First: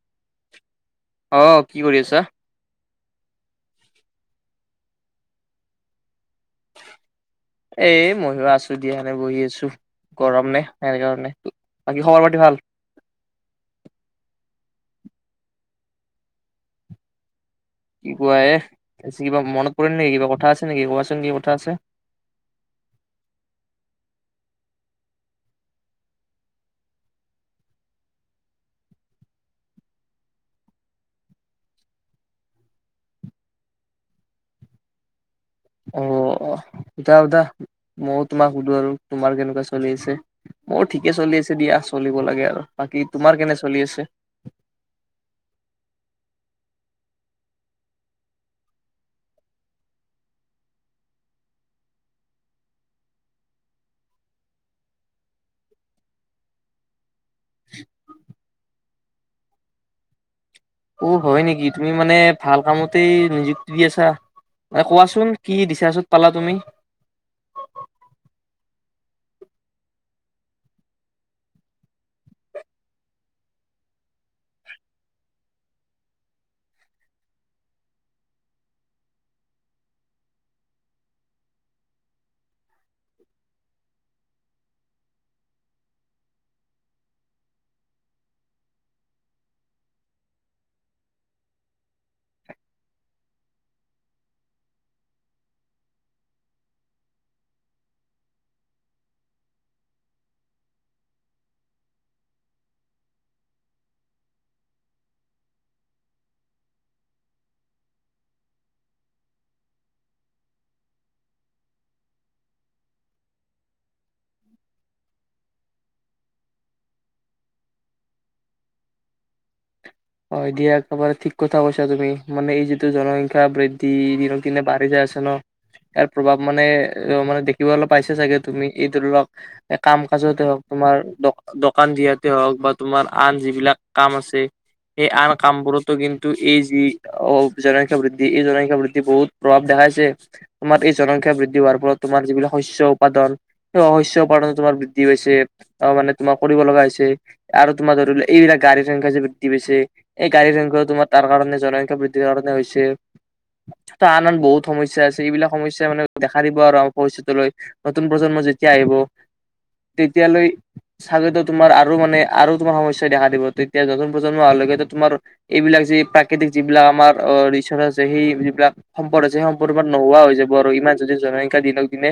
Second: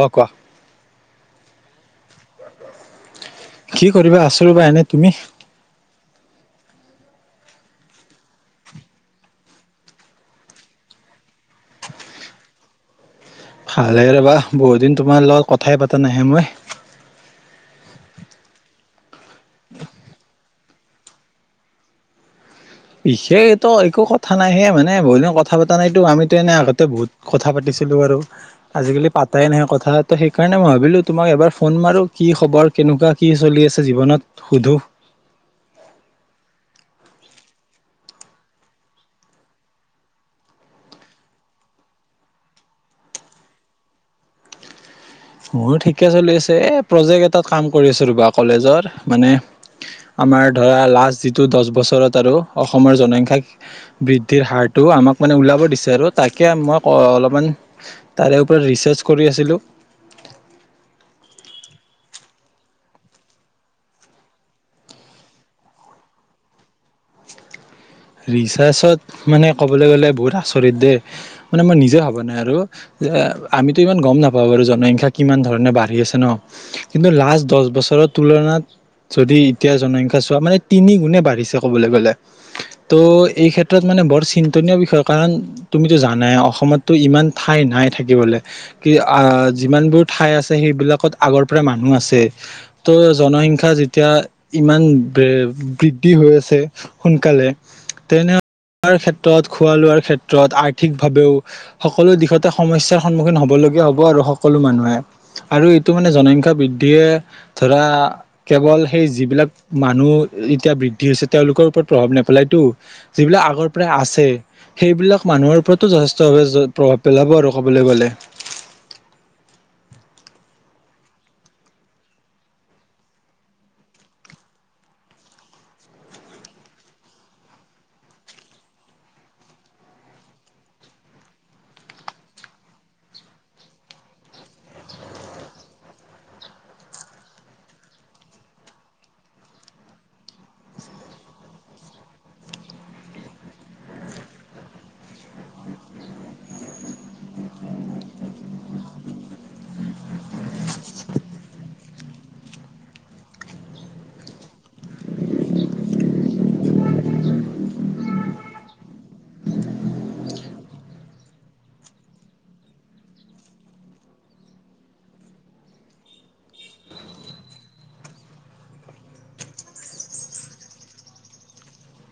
আৰু কোৱা আহ কি কৰি আছা কি কৰিবা আছো ৰবা এনে তুমি এ মইয়ও আছো দিয়া বহি আছো গৰম নে সেনে কাৰণে বাকী খবৰ পাতি ভাল ভালেইে ৰবা বহুত দিন তোমাৰ লগত কথাই পাতা নাহে মই কি কোৱা এ কিবা মনত পৰি নে কিবা কথা আছে নেকি কোৱাচোন কি কথা আছে বিশেষ একো কথা নাই হে মানে বহুদিন কথা পতা নাইতো আমিতো এনে আগতে বহুত কথা পাতিছিলো আৰু আজিকালি পাতাই নাহে কথা তো সেইকাৰণে মই ভাবিলো তোমাক এবাৰ ফোন মাৰো কি খবৰ কেনেকুৱা কি চলি আছে জীৱনত সুধো অ সুধা সোধা ময়ও তোমাক সুধো আৰু তোমাৰ কেনেকুৱা চলি আছে ময়ো ঠিকে চলি আছে দিয়া চলিব লাগে আৰু বাকী তোমাৰ কেনে চলি আছে মোৰ ঠিকে চলি আছে এই প্ৰজেক্ট এটাত কাম কৰি আছোঁ ৰবা কলেজৰ মানে আমাৰ ধৰা লাষ্ট যিটো দহ বছৰত আৰু অসমৰ জনসংখ্যা বৃদ্ধিৰ হাৰটো আমাক মানে ওলাব দিছে আৰু তাকে মই অলপমান তাৰে ওপৰত ৰিচাৰ্চ কৰি আছিলোঁ অ হয় নেকি তুমি মানে ভাল কামতে নিযুক্তি দি আছা মানে কোৱাচোন কি দিছাচত পালা তুমি ৰিচাৰ্চত মানে কবলৈ গলে বহুত আচৰিত দেই মানে মই নিজে ভবা নাই আৰু যে আমিতো ইমান গম নাপাওঁ বাৰু জনসংখ্যা কিমান ধৰণে বাঢ়ি আছে ন কিন্তু লাষ্ট দহ বছৰৰ তুলনাত যদি এতিয়া জনসংখ্যা চোৱা মানে তিনি গুণে বাঢ়িছে কবলৈ গলে ত' এই ক্ষেত্ৰত মানে বৰ চিন্তনীয় বিষয় কাৰণ তুমিতো জানাই অসমততো ইমান ঠাই নাই থাকিবলৈ কি যিমানবোৰ ঠাই আছে সেইবিলাকত আগৰ পৰা মানুহ আছে ত' জনসংখ্যা যেতিয়া ইমান বৃদ্ধি হৈ আছে সোনকালে তেনে ক্ষেত্ৰত খোৱা লোৱাৰ ক্ষেত্ৰত আৰ্থিকভাৱেও সকলো দিশতে সমস্যাৰ সন্মুখীন হব লগগীয়া হব আৰু সকলো মানুহে আৰু এইটো মানে জনসংখ্যা বৃদ্ধিয়ে ধৰা কেৱল সেই যিবিলাক মানুহ এতিয়া বৃদ্ধি হৈছে তেওঁলোকৰ ওপৰত প্ৰভাৱ নাপ যিবিলাক আগৰ পৰা আছে সেইবিলাক মানুহৰ ওপৰতো যথেষ্টভাৱে প্ৰভাৱ পেলাব আৰু ক'বলৈ গলে হয় দিয়া একেবাৰে ঠিক কথা কৈছা তুমি মানে এই যিটো জনসংখ্যা বৃদ্ধি দিনক দিনে বাঢ়ি যাই আছে ন ইয়াৰ প্ৰভাৱ মানে অ মানে দেখিবল পাইছে চাগে তুমি এই ধৰি লক কাম কাজতে হওক তোমাৰ দোকান দিয়াতে হওক বা তোমাৰ আন যিবিলাক কাম আছে এই আন কাম বোৰতো কিন্তু এই যি অ জনসংখ্যা বৃদ্ধি এই জনসংখ্যা বৃদ্ধি বহুত প্ৰভাৱ দেখাইছে তোমাৰ এই জনসংখ্যা বৃদ্ধি হোৱাৰ ফলত তোমাৰ যিবিলাক শস্য উপাদান সেই শস্য উপাদনো তোমাৰ বৃদ্ধি পাইছে আহ মানে তোমাৰ কৰিব লগা হৈছে আৰু তোমাৰ ধৰি ল এইবিলাক গাড়ীৰ সংখ্যা যে বৃদ্ধি পাইছে এই গাড়ীৰ সংখ্যা তোমাৰ তাৰ কাৰণে জনসংখ্যা বৃদ্ধিৰ কাৰণে হৈছে ত আন আন বহুত সমস্যা আছে এইবিলাক সমস্যা মানে দেখা দিব আৰু আমাৰ ভৱিষয়তলৈ নতুন প্ৰজন্ম যেতিয়া আহিব তেতিয়ালৈ চাগৈ তোমাৰ আৰু মানে আৰু তোমাৰ সমস্যাই দেখা দিব তেতিয়া নতুন প্ৰজন্ম অহালৈকে টো তোমাৰ এইবিলাক যি প্ৰাকৃতিক যিবিলাক আমাৰ অ ৰিচ'ৰ্চ আছে সেই যিবিলাক সম্পদ আছে সেই সম্পদ সমূহ নোহোৱা হৈ যাব আৰু ইমান যদি জনসংখ্যা দিনক দিনে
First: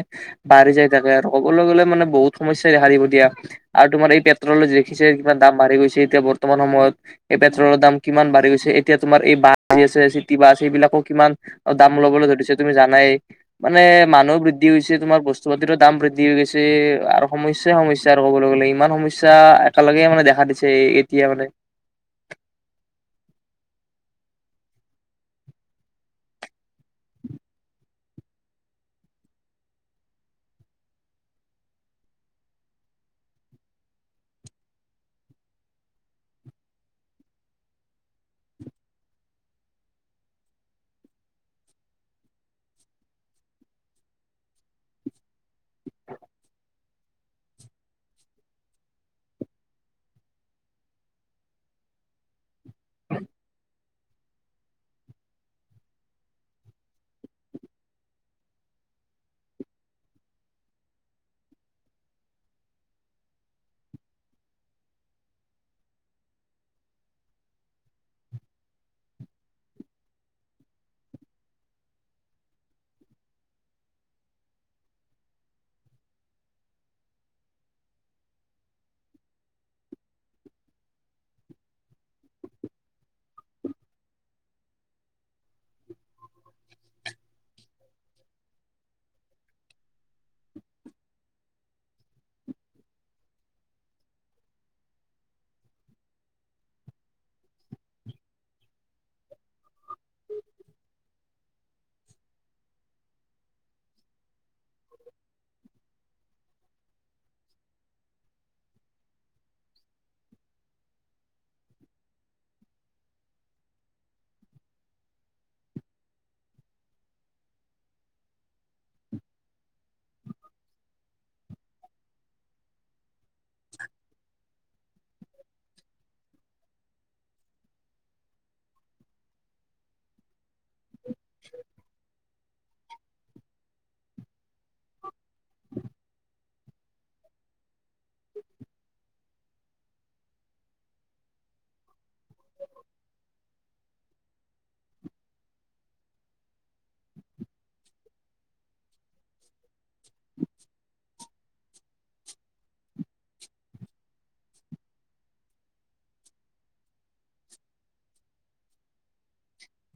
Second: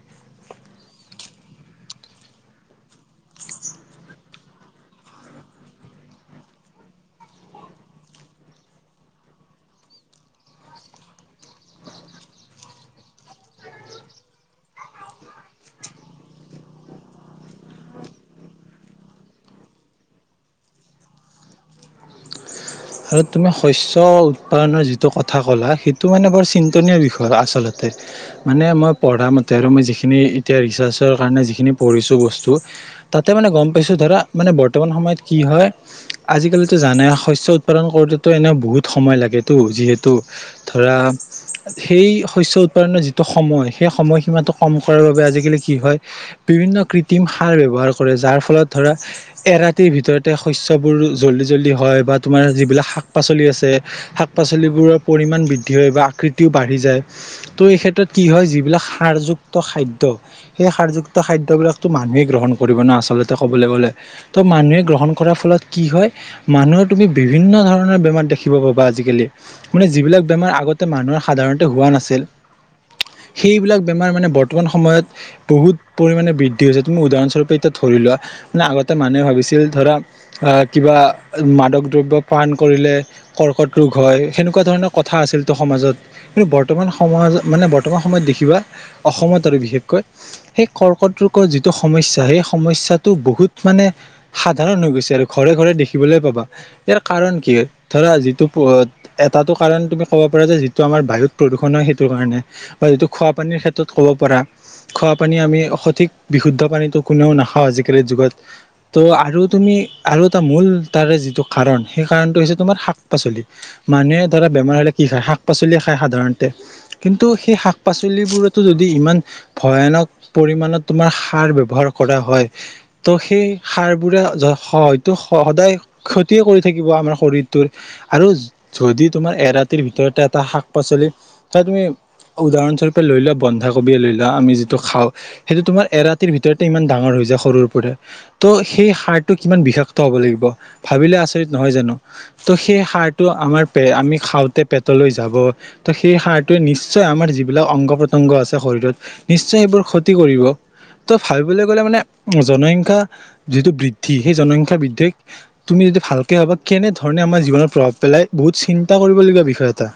বাঢ়ি যায় থাকে আৰু ক'বলৈ গলে মানে বহুত সমস্যাই দেখা দিব দিয়া আৰু তোমাৰ এই পেট্ৰলত দেখিছে কিমান দাম বাঢ়ি গৈছে এতিয়া বৰ্তমান সময়ত পেট্ৰ পেট্ৰলৰ দাম কিমান বাঢ়ি গৈছে এতিয়া তোমাৰ এই বাছ আহি আছে চিটি বাছ এইবিলাকো কিমান দাম লবলৈ ধৰিছে তুমি জানাই মানে মানুহ বৃদ্ধি হৈছে তোমাৰ বস্তু পাতিৰো দাম বৃদ্ধি হৈছে আৰু সমস্যাই সমস্যা আৰু কবলৈ গ'লে ইমান সমস্যা একেলগে মানে দেখা দিছে এতিয়া মানে আৰু তুমি শস্য উৎপাদনৰ যিটো কথা ক'লা সেইটো মানে বৰ চিন্তনীয় বিষয় আচলতে মানে মই পঢ়া মতে আৰু মই যিখিনি এতিয়া ৰিচাৰ্চৰ কাৰণে যিখিনি পঢ়িছো বস্তু তাতে মানে গম পাইছো ধৰা মানে বৰ্তমান সময়ত কি হয় আজিকালিতো জানাই শস্য উৎপাদন কৰোতেতো এনে বহুত সময় লাগেতটো যিহেতু ধৰা সেই শস্য উৎপাদনৰ যিটো সময় সেই সময় সীমাটো কম কৰাৰ বাবে আজিকালি কি হয় বিভিন্ন কৃ কৃত্ৰিম সাৰ ব্যৱহাৰ কৰে যাৰ ফলত ধৰা এৰাতিৰ ভিতৰতে শস্যবোৰ জল্দি জল্দি হয় বাট তোমাৰ যি বিলাক শাক পাচলি আছে শাক পাচলিবোৰৰ পৰিমান বৃদ্ধি হয় বা আকৃতিও বাঢ়ি যায় ত' এই ক্ষেত্ৰত কি হয় যিবিলাক সাৰযুক্ত খাদ্য সেই সাৰযুক্ত খাদ্যবোৰক মানুহে গ্ৰহণ কৰিব ন আচলতে ক'বলৈ গ'লে ত' মানুহে গ্ৰহণ কৰাৰ ফলত কি হয় মানুৰ তুমি বিভিন্ন ধৰণৰ বেমাৰ দেখিৱাবলৈ পাবা আজিকালি মানে যিলাক বেমাৰ আগতে মানুহৰ সাধাৰণতে হোৱা নাছিল সেইবিলাক বেমাৰ মানে বৰ্তমান সময়ত বহুত পৰিমাণে বৃদ্ধি হৈছে তুমি উদাহৰণ স্বৰূপে এতিয়া ধৰিলোৱা না আগতে মানুহে ভাবিছিল ধৰা এ কিবা মাদক দ্ৰব্য পান কৰিলে কৰ্কট ৰোগ হয় সেনেকুৱা ধৰণৰ কথা আছিলতো সমাজত কিন্তু বৰ্তমান সমাজ মানে বৰ্তমান সময়ত দেখিবা অসমত ধৰ বিশেষকৈ সেই কৰ্কট ৰোগৰ যিটো সমস্যা সেই সমস্যাটো বহুত মানে সাধাৰণ হৈ গৈছে আৰু ঘৰে ঘৰে দেখিবলৈ পাবা ইয়াৰ কাৰণ কি হয় ধৰা যিটো এটাটো কাৰণ তুমি ক'ব পাৰা যে যিটো আমাৰ বায়ুত প্ৰদূষণ হয় সেইটো কাৰণে বা যিটো খোৱ পানীৰ ক্ষেত্ৰত কব পাৰা খোৱা পানী আমি সঠিক বিশুদ্ধ পানীটো কোনেও নাখাওঁ আজিকালিৰ যুগত ত' আৰু তুমি আৰু এটা মূল তাৰে যিটো কাৰণ সেই কাৰণটো হৈছে তোমাৰ শাক পাচলি, মানে ধৰা বেমাৰ হ'লে কি খায় শাক পাচলিয়ে খায় সাধাৰণতে, কিন্তু সেই শাক পাচলিবোৰতো যদি ইমান ভয়ানক পৰিমানত তোমাৰ সাৰ ব্যৱহাৰ কৰা হয় ত সেই সাৰবোৰে যোগ হৈ টো সদায় ক্ষ তিয় কৰি থাকিব আমাৰ শৰীৰটোৰ আৰু যদি তোমাৰ এৰাতিৰ ভিতৰতে এটা শাক পাচলি চা তুমি উদাহৰণস্বৰূপে লৈ লোৱা বন্ধা কবিয়ে লৈ লোৱা আমি যিটো খাও, সেইটো তোমাৰ এৰাতিৰ ভিতৰতে ইমান ডাঙৰ হৈ যায় সৰুৰ পৰা ত' সেই সাৰটো কিমান বিষাক্ত হব লাগিব। ভাবিলে আচৰিত নহয় জানো, ত' সেই সাৰটো আমাৰ আমি খাওঁতে পেটলৈ যাব ত' সেই সাৰটোৱে নিশ্চয় আমাৰ যিবিলাক অংগ প্ৰতংগ আছে শৰীৰত নিশ্চয় সেইবোৰ ক্ষতি কৰিব ত' ভাবিবলৈ গলে মানে জনসংখ্যা যিটো বৃদ্ধি সেই জনসংখ্যা বৃদ্ধিক তুমি যদি ভালকে ভবা কেনেধৰণে আমাৰ জীৱনত প্ৰভাৱ পেলাই বহুত চিন্তা কৰিবলগীয়া বিষয় এটা।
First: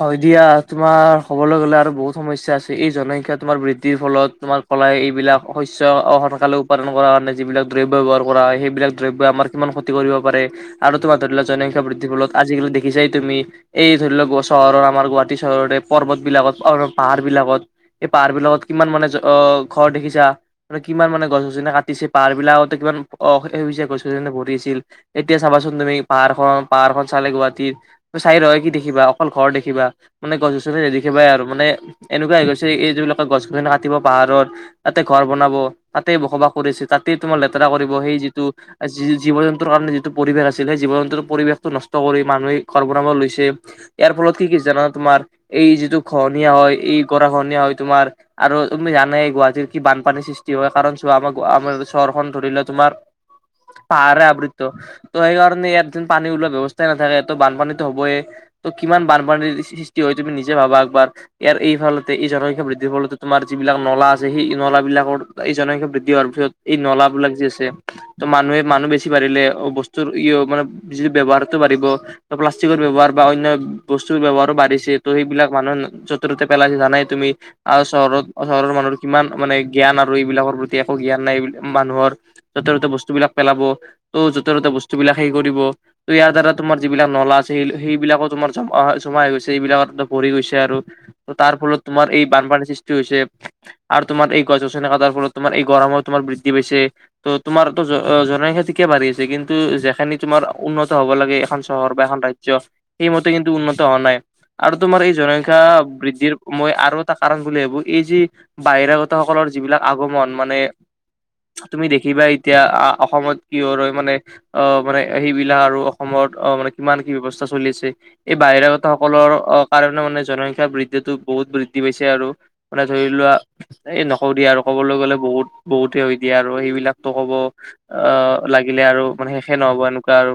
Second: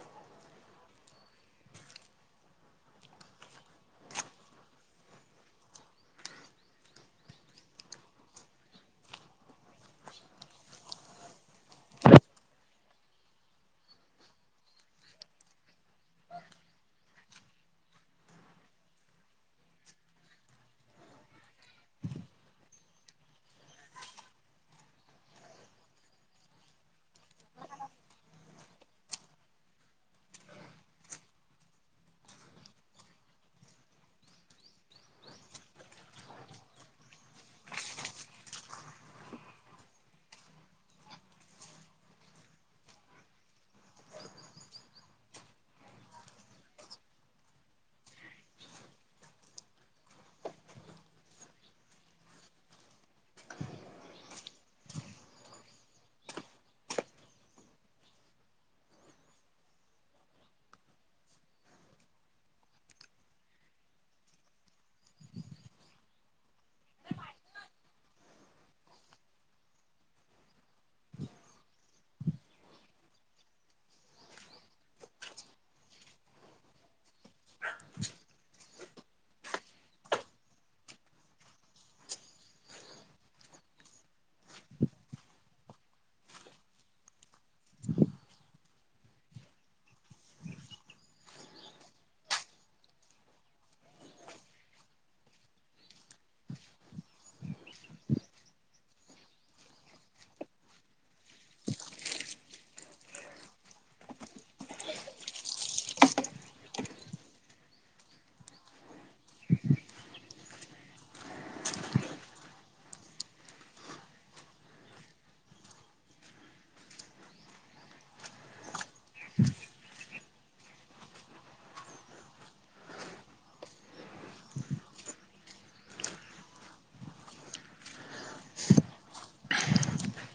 হয় দিয়া, তোমাৰ কবলৈ গলে আৰু বহুত সমস্যা আছে এই জনসংখ্যা তোমাৰ বৃদ্ধিৰ ফলত তোমাৰ কলাই এইবিলাক শস্য সোনকালে উৎপাদন কৰাৰ কাৰণে যিবিলাক দ্ৰব্য ব্যৱহাৰ কৰা হয়, সেইবিলাক দ্ৰব্য আমাৰ কিমান ক্ষতি কৰিব পাৰে আৰু তোমাৰ ধৰি লোৱা জনসংখ্যা বৃদ্ধিৰ ফলত আজিকালি দেখিছাই তুমি এই ধৰি লোৱা গছ চহৰৰ আমাৰ গুৱাহাটী চহৰতে পৰ্বত বিলাকত, পাহাৰ বিলাকত এই পাহাৰ বিলাকত কিমান মানে অ ঘৰ দেখিছা, কিমান মানে গছ গছনি কাটিছে, পাহাৰ বিলাকতে কিমান অ আগতে গছ গছনি ভৰি আছিল এতিয়া চাবাচোন তুমি পাহাৰখন, পাহাৰখন চালে গুৱাহাটীৰ চাইৰ‌ও কি দেখিবা অকল ঘৰ দেখিবা, মানে গছ গছনি নেদেখিবাই আৰু মানে এনেকুৱা হৈ গৈছে এই যিবিলাকে গছ গছনি কাটিব পাহাৰৰ, তাতে ঘৰ বনাব, তাতেই বসবাস কৰি আছে তাতে তোমাৰ লেতেৰা কৰিব সেই যিটো জীৱ জন্তুৰ কাৰণে যিটো পৰিৱেশ আছিল সেই জীৱ জন্তুৰ পৰিৱেশটো নষ্ট কৰি মানুহে ঘৰ বনাব লৈছে। ইয়াৰ ফলত কি কিছে জানা তোমাৰ, এই যিটো গহনীয়া হয় এই গৰা ঘহনীয়া হয় তোমাৰ আৰু তুমি জানে গুৱাহাটীৰ কি বানপানীৰ সৃষ্টি হয় কাৰণ চোৱা আমাৰ আমাৰ চহৰখন ধৰি ললে তোমাৰ, পাহাৰে আবৃত্ত ত সেইকাৰণে ইয়াত যেন পানী ওলোৱা ব্যৱস্থাই নাথাকে তো বানপানীতো হবয়ে ত কিমান বানপানীৰ সৃষ্টি হয় তুমি নিজে ভাবা একবাৰ, ইয়াৰ এই ধৰনতে এই জনসংখ্যা বৃদ্ধিৰ হল তোমাৰ যিবিলাক নলা আছে সেই নলাবিলাকৰ এই জনসংখ্যা বৃদ্ধি হোৱাৰ পিছত এই নলাবিলাক যি আছে ত মানুহে মানুহ বেছি বাঢ়িলে বস্তুৰ মানে যি ব্যৱহাৰটো বাঢ়িব, প্লাষ্টিকৰ ব্যৱহাৰ বা অন্য বস্তু ব্যৱহাৰো বাঢ়িছে, ত' সেইবিলাক মানুহে যতে পেলাইছে জানাই তুমি আৰু চহৰত চহৰৰ মানুহৰ কিমান মানে জ্ঞান আৰু এইবিলাকৰ প্ৰতি একো জ্ঞান নাই এইবিলাক মানুহৰ যতে ততে বস্তু বিলাক পেলাব ত' যতে ততে বস্তু বিলাক সেই কৰিব ত ইয়াৰ দ্বাৰা তোমাৰ যিবিলাক নলা সেই সেইবিলাকো তোমাৰ জমা জমা হৈ গৈছে এইবিলাকত ভৰি গৈছে আৰু ত তাৰ ফলত তোমাৰ এই বানপানীৰ সৃষ্টি হৈছে আৰু তোমাৰ এই গছ গছনি কটাৰ ফলত তোমাৰ এই গৰমত তোমাৰ বৃদ্ধি হৈছে, ত' তোমাৰতো জনসংখ্যা ঠিকেই কে বাঢ়ি আছে কিন্তু যিখিনি তোমাৰ উন্নত হব লাগে এখন চহৰ বা এখন ৰা জ্য, সেইমতে কিন্তু উন্নত হোৱা নাই আৰু তোমাৰ এই জনসংখ্যা বৃদ্ধিৰ মই আৰু এটা কাৰণ বুলি ভাবো এই যি বাহিৰাগত সকলৰ যিবিলাক আগমন মানে, তুমি দেখিবা এতিয়া অসমত কি হয় মানে, অ মানে সেইবিলাক আৰু অসমৰ অ মানে কিমান কি ব্যৱস্থা চলি আছে এই বাহিৰাগত সকলৰ অ কাৰণে মানে জনসংখ্যা বৃদ্ধি বহুত বৃদ্ধি হৈছে আৰু মানে ধৰি লোৱা, এই নকও দিয়ে আৰু কবলৈ গলে বহুত বহুত হৈ দিয়ে আৰু সেইবিলাকতো কব, অ লাগিলে আৰু মানে শেষে নহব এনেকুৱা আৰু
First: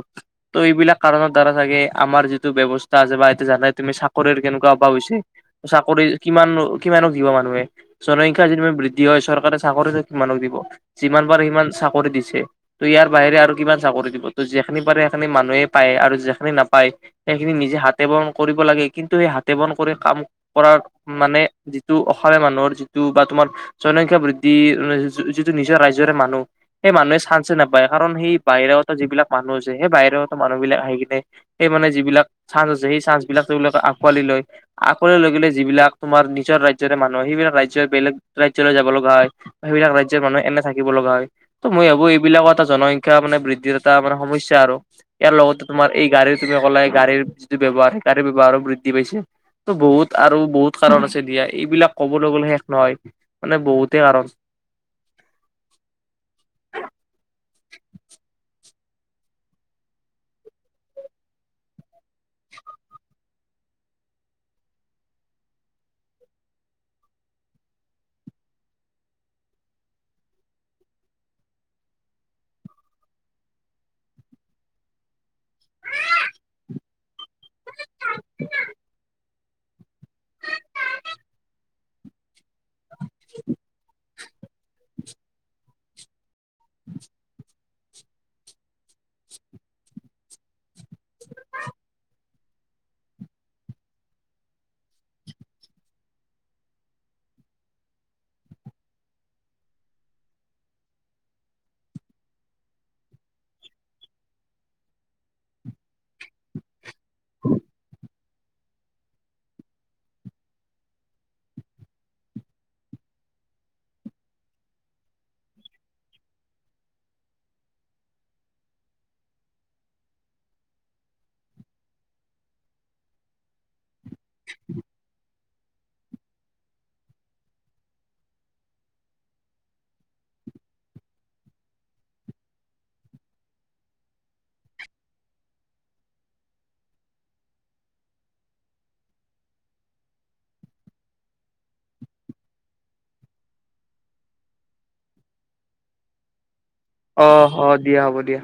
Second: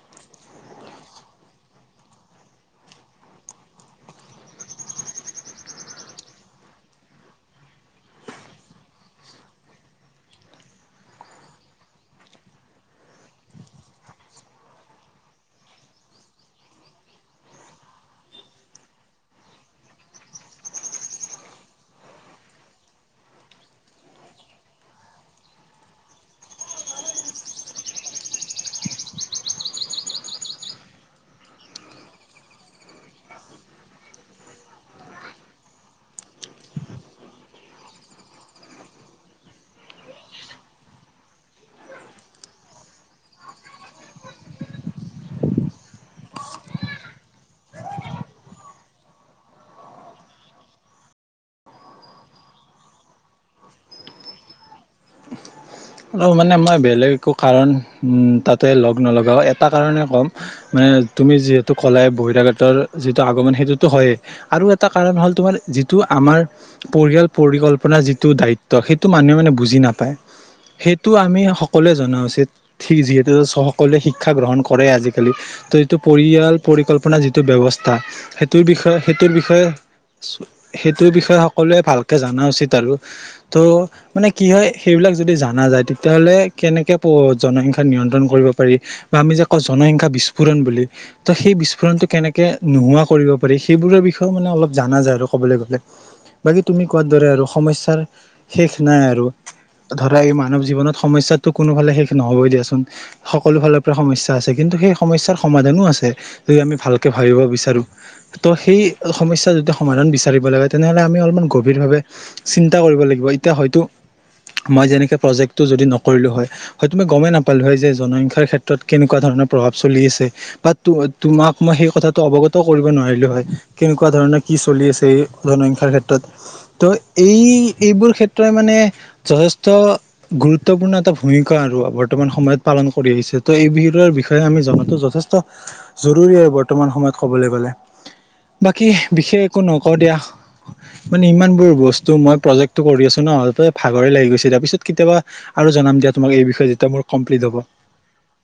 ত' এইবিলাক কাৰণত দ্বাৰা চাগে আমাৰ যিটো ব্যৱস্থা আছে বা এতিয়া জানাই তুমি চাকৰিৰ কেনেকুৱা অভাৱ হৈছে, চাকৰি কিমান নো কিমানক দিব মানুহে, জনসংখ্যা যি বৃদ্ধি হয় চৰকাৰে চাকৰি কিমানক দিব, যিমান পাৰে সিমান চাকৰি দিছে, ত ইয়াৰ বাহিৰে আৰু কিমান চাকৰি দিব ত যিখিনি পাৰে সেইখিনি মানুহে পায় আৰু যিখিনি নাপায়, সেইখিনি নিজে হাতে বন কৰিব লাগে কিন্তু সেই হাতে বন কৰি কাম কৰা মানে যিটো অসমীয়া মানুহৰ যিটো বা তোমাৰ জনসংখ্যা বৃদ্ধি যিটো নিজৰ ৰাজ্যৰে মানুহ সেই মানুহে চাঞ্চে নাপায় কাৰণ সেই বাহিৰাগত যিবিলাক মানুহ আছে সেই বাহিৰাগত মানুহ বিলাক আহি সেই মানে যিবিলাক চাঞ্চ আছে সেই চাঞ্চ বিলাক তেওঁলোকে আঁকোৱালি লয়, আকোৱালি লৈ গলে যিবিলাক তোমাৰ নিজৰ ৰাজ্যৰে মানুহ হয় সেইবিলাক ৰাজ্যৰ বেলেগ ৰাজ্যলৈ যাব লগা হয় বা সেইবিলাক ৰাজ্যৰ মানুহ এনে থাকিব লগা হয়, ত মই ভাবো এইবিলাকৰ এটা জনসংখ্যা মানে বৃদ্ধিৰ এটা মানে সমস্যা আৰু ইয়াৰ লগতে তোমাৰ এই গাড়ীৰ তুমি ক'লে গাড়ীৰ যিটো ব্যৱহাৰ, গাড়ীৰ ব্যৱহাৰো বৃদ্ধি হৈছে, ত' বহুত আৰু বহুত কাৰণ আছে দিয়া এইবিলাক কবলৈ গলে শেষ নহয়, মানে বহুতে কাৰণ আৰু মানে মই বেলেগ একো কাৰণ উম তাতে লগ নলগাও এটা কাৰণে ক'ম মানে তুমি যিহেতু কলা বহিৰাগতৰ যিটো আগমন সেইটোতো হয়েই আৰু এটা কাৰণ হ'ল তোমাৰ যিটো আমাৰ পৰিয়াল পৰিকল্পনাৰ যিটো দায়িত্ব, সেইটো মানুহে মানে বুজি নাপায় সেইটো আমি সকলোৱে জনা উচিত, ঠিক যিহেতু সকলোৱে শিক্ষা গ্ৰহণ কৰে আজিকালি, ত' এইটো পৰিয়াল, পৰিকল্পনা যিটো ব্যৱস্থা সেইটোৰ বিষয়ে সেইটোৰ বিষয়ে, সেইটোৰ বিষয়ে সকলোৱে ভালকে জনা উচিত আৰু, ত মানে কি হয় সেইবিলাক যদি জান নাযায় তেতিয়াহলে কেনেকে পঢ় জনসংখ্যা নিয়ন্ত্ৰণ কৰিব পাৰি বা আমি যে কওঁ জনসংখ্যা বিস্ফোৰণ বুলি, ত সেই বিস্ফোৰণটো কেনেকে নোহোৱা কৰিব পাৰি সেইবোৰৰ বিষয়েও মানে অলপ জানা যায় আৰু ক'বলৈ গলে, বাকী তুমি কোৱাৰ দৰে আৰু সমস্যাৰ শেষ নাই আৰু ত ধৰ এই মানৱ জীৱনত সমস্যাটো কোনোফালে শেষ নহবই দিয়াচোন, সকলো ফালৰ পৰা সমস্যা আছে কিন্তু সেই সমস্যাৰ সমাধানো আছে, এই আমি ভালকে ভাবিব বিচাৰোঁ ত' সেই সমস্যা যদি সমাধান বিচাৰিব লাগে, তেনেহলে আমি অলপমান গভীৰ ভাৱে চিন্তা কৰিব লাগিব এতিয়া হয়তো, মই যেনে প্ৰজেক্টো যদি নকৰিলো হয়, হয়তো মই গমেই নাপালো হয় যে জনসংখ্যাৰ ক্ষেত্ৰত কেনেকুৱা ধৰণৰ প্ৰভাৱ চলি আছে, বা তোমাক মই সেই কথাটো অৱগত কৰিব নোৱাৰিলো হয় কেনেকুৱা ধৰণৰ কি চলি আছে এই জনসংখ্যাৰ ক্ষেত্ৰত, ত' এই এইবোৰ ক্ষেত্ৰই মানে যথেষ্ট গুৰুত্বপূৰ্ণ এটা ভূমিকা আৰু বৰ্তমান সময়ত পালন কৰি আহিছে, ত' এই বিহৰ বিষয়ে আমি জনাটো যথেষ্ট জৰুৰী আৰু বৰ্তমান সময়ত কবলৈ গলে, বাকী বিশেষ একো নক দিয়া, মানে ইমান বোৰ বস্তু মই প্ৰজেক্টটো কৰি আছো ন ভাগৰে লাগি গৈছে তাৰপিছত কেতিয়াবা আৰু জনাম দিয়া তোমাক এই বিষয়ে যেতিয়া মোৰ অ কমপ্লিট হ'ব। অ দিয়া হ'ব দিয়া।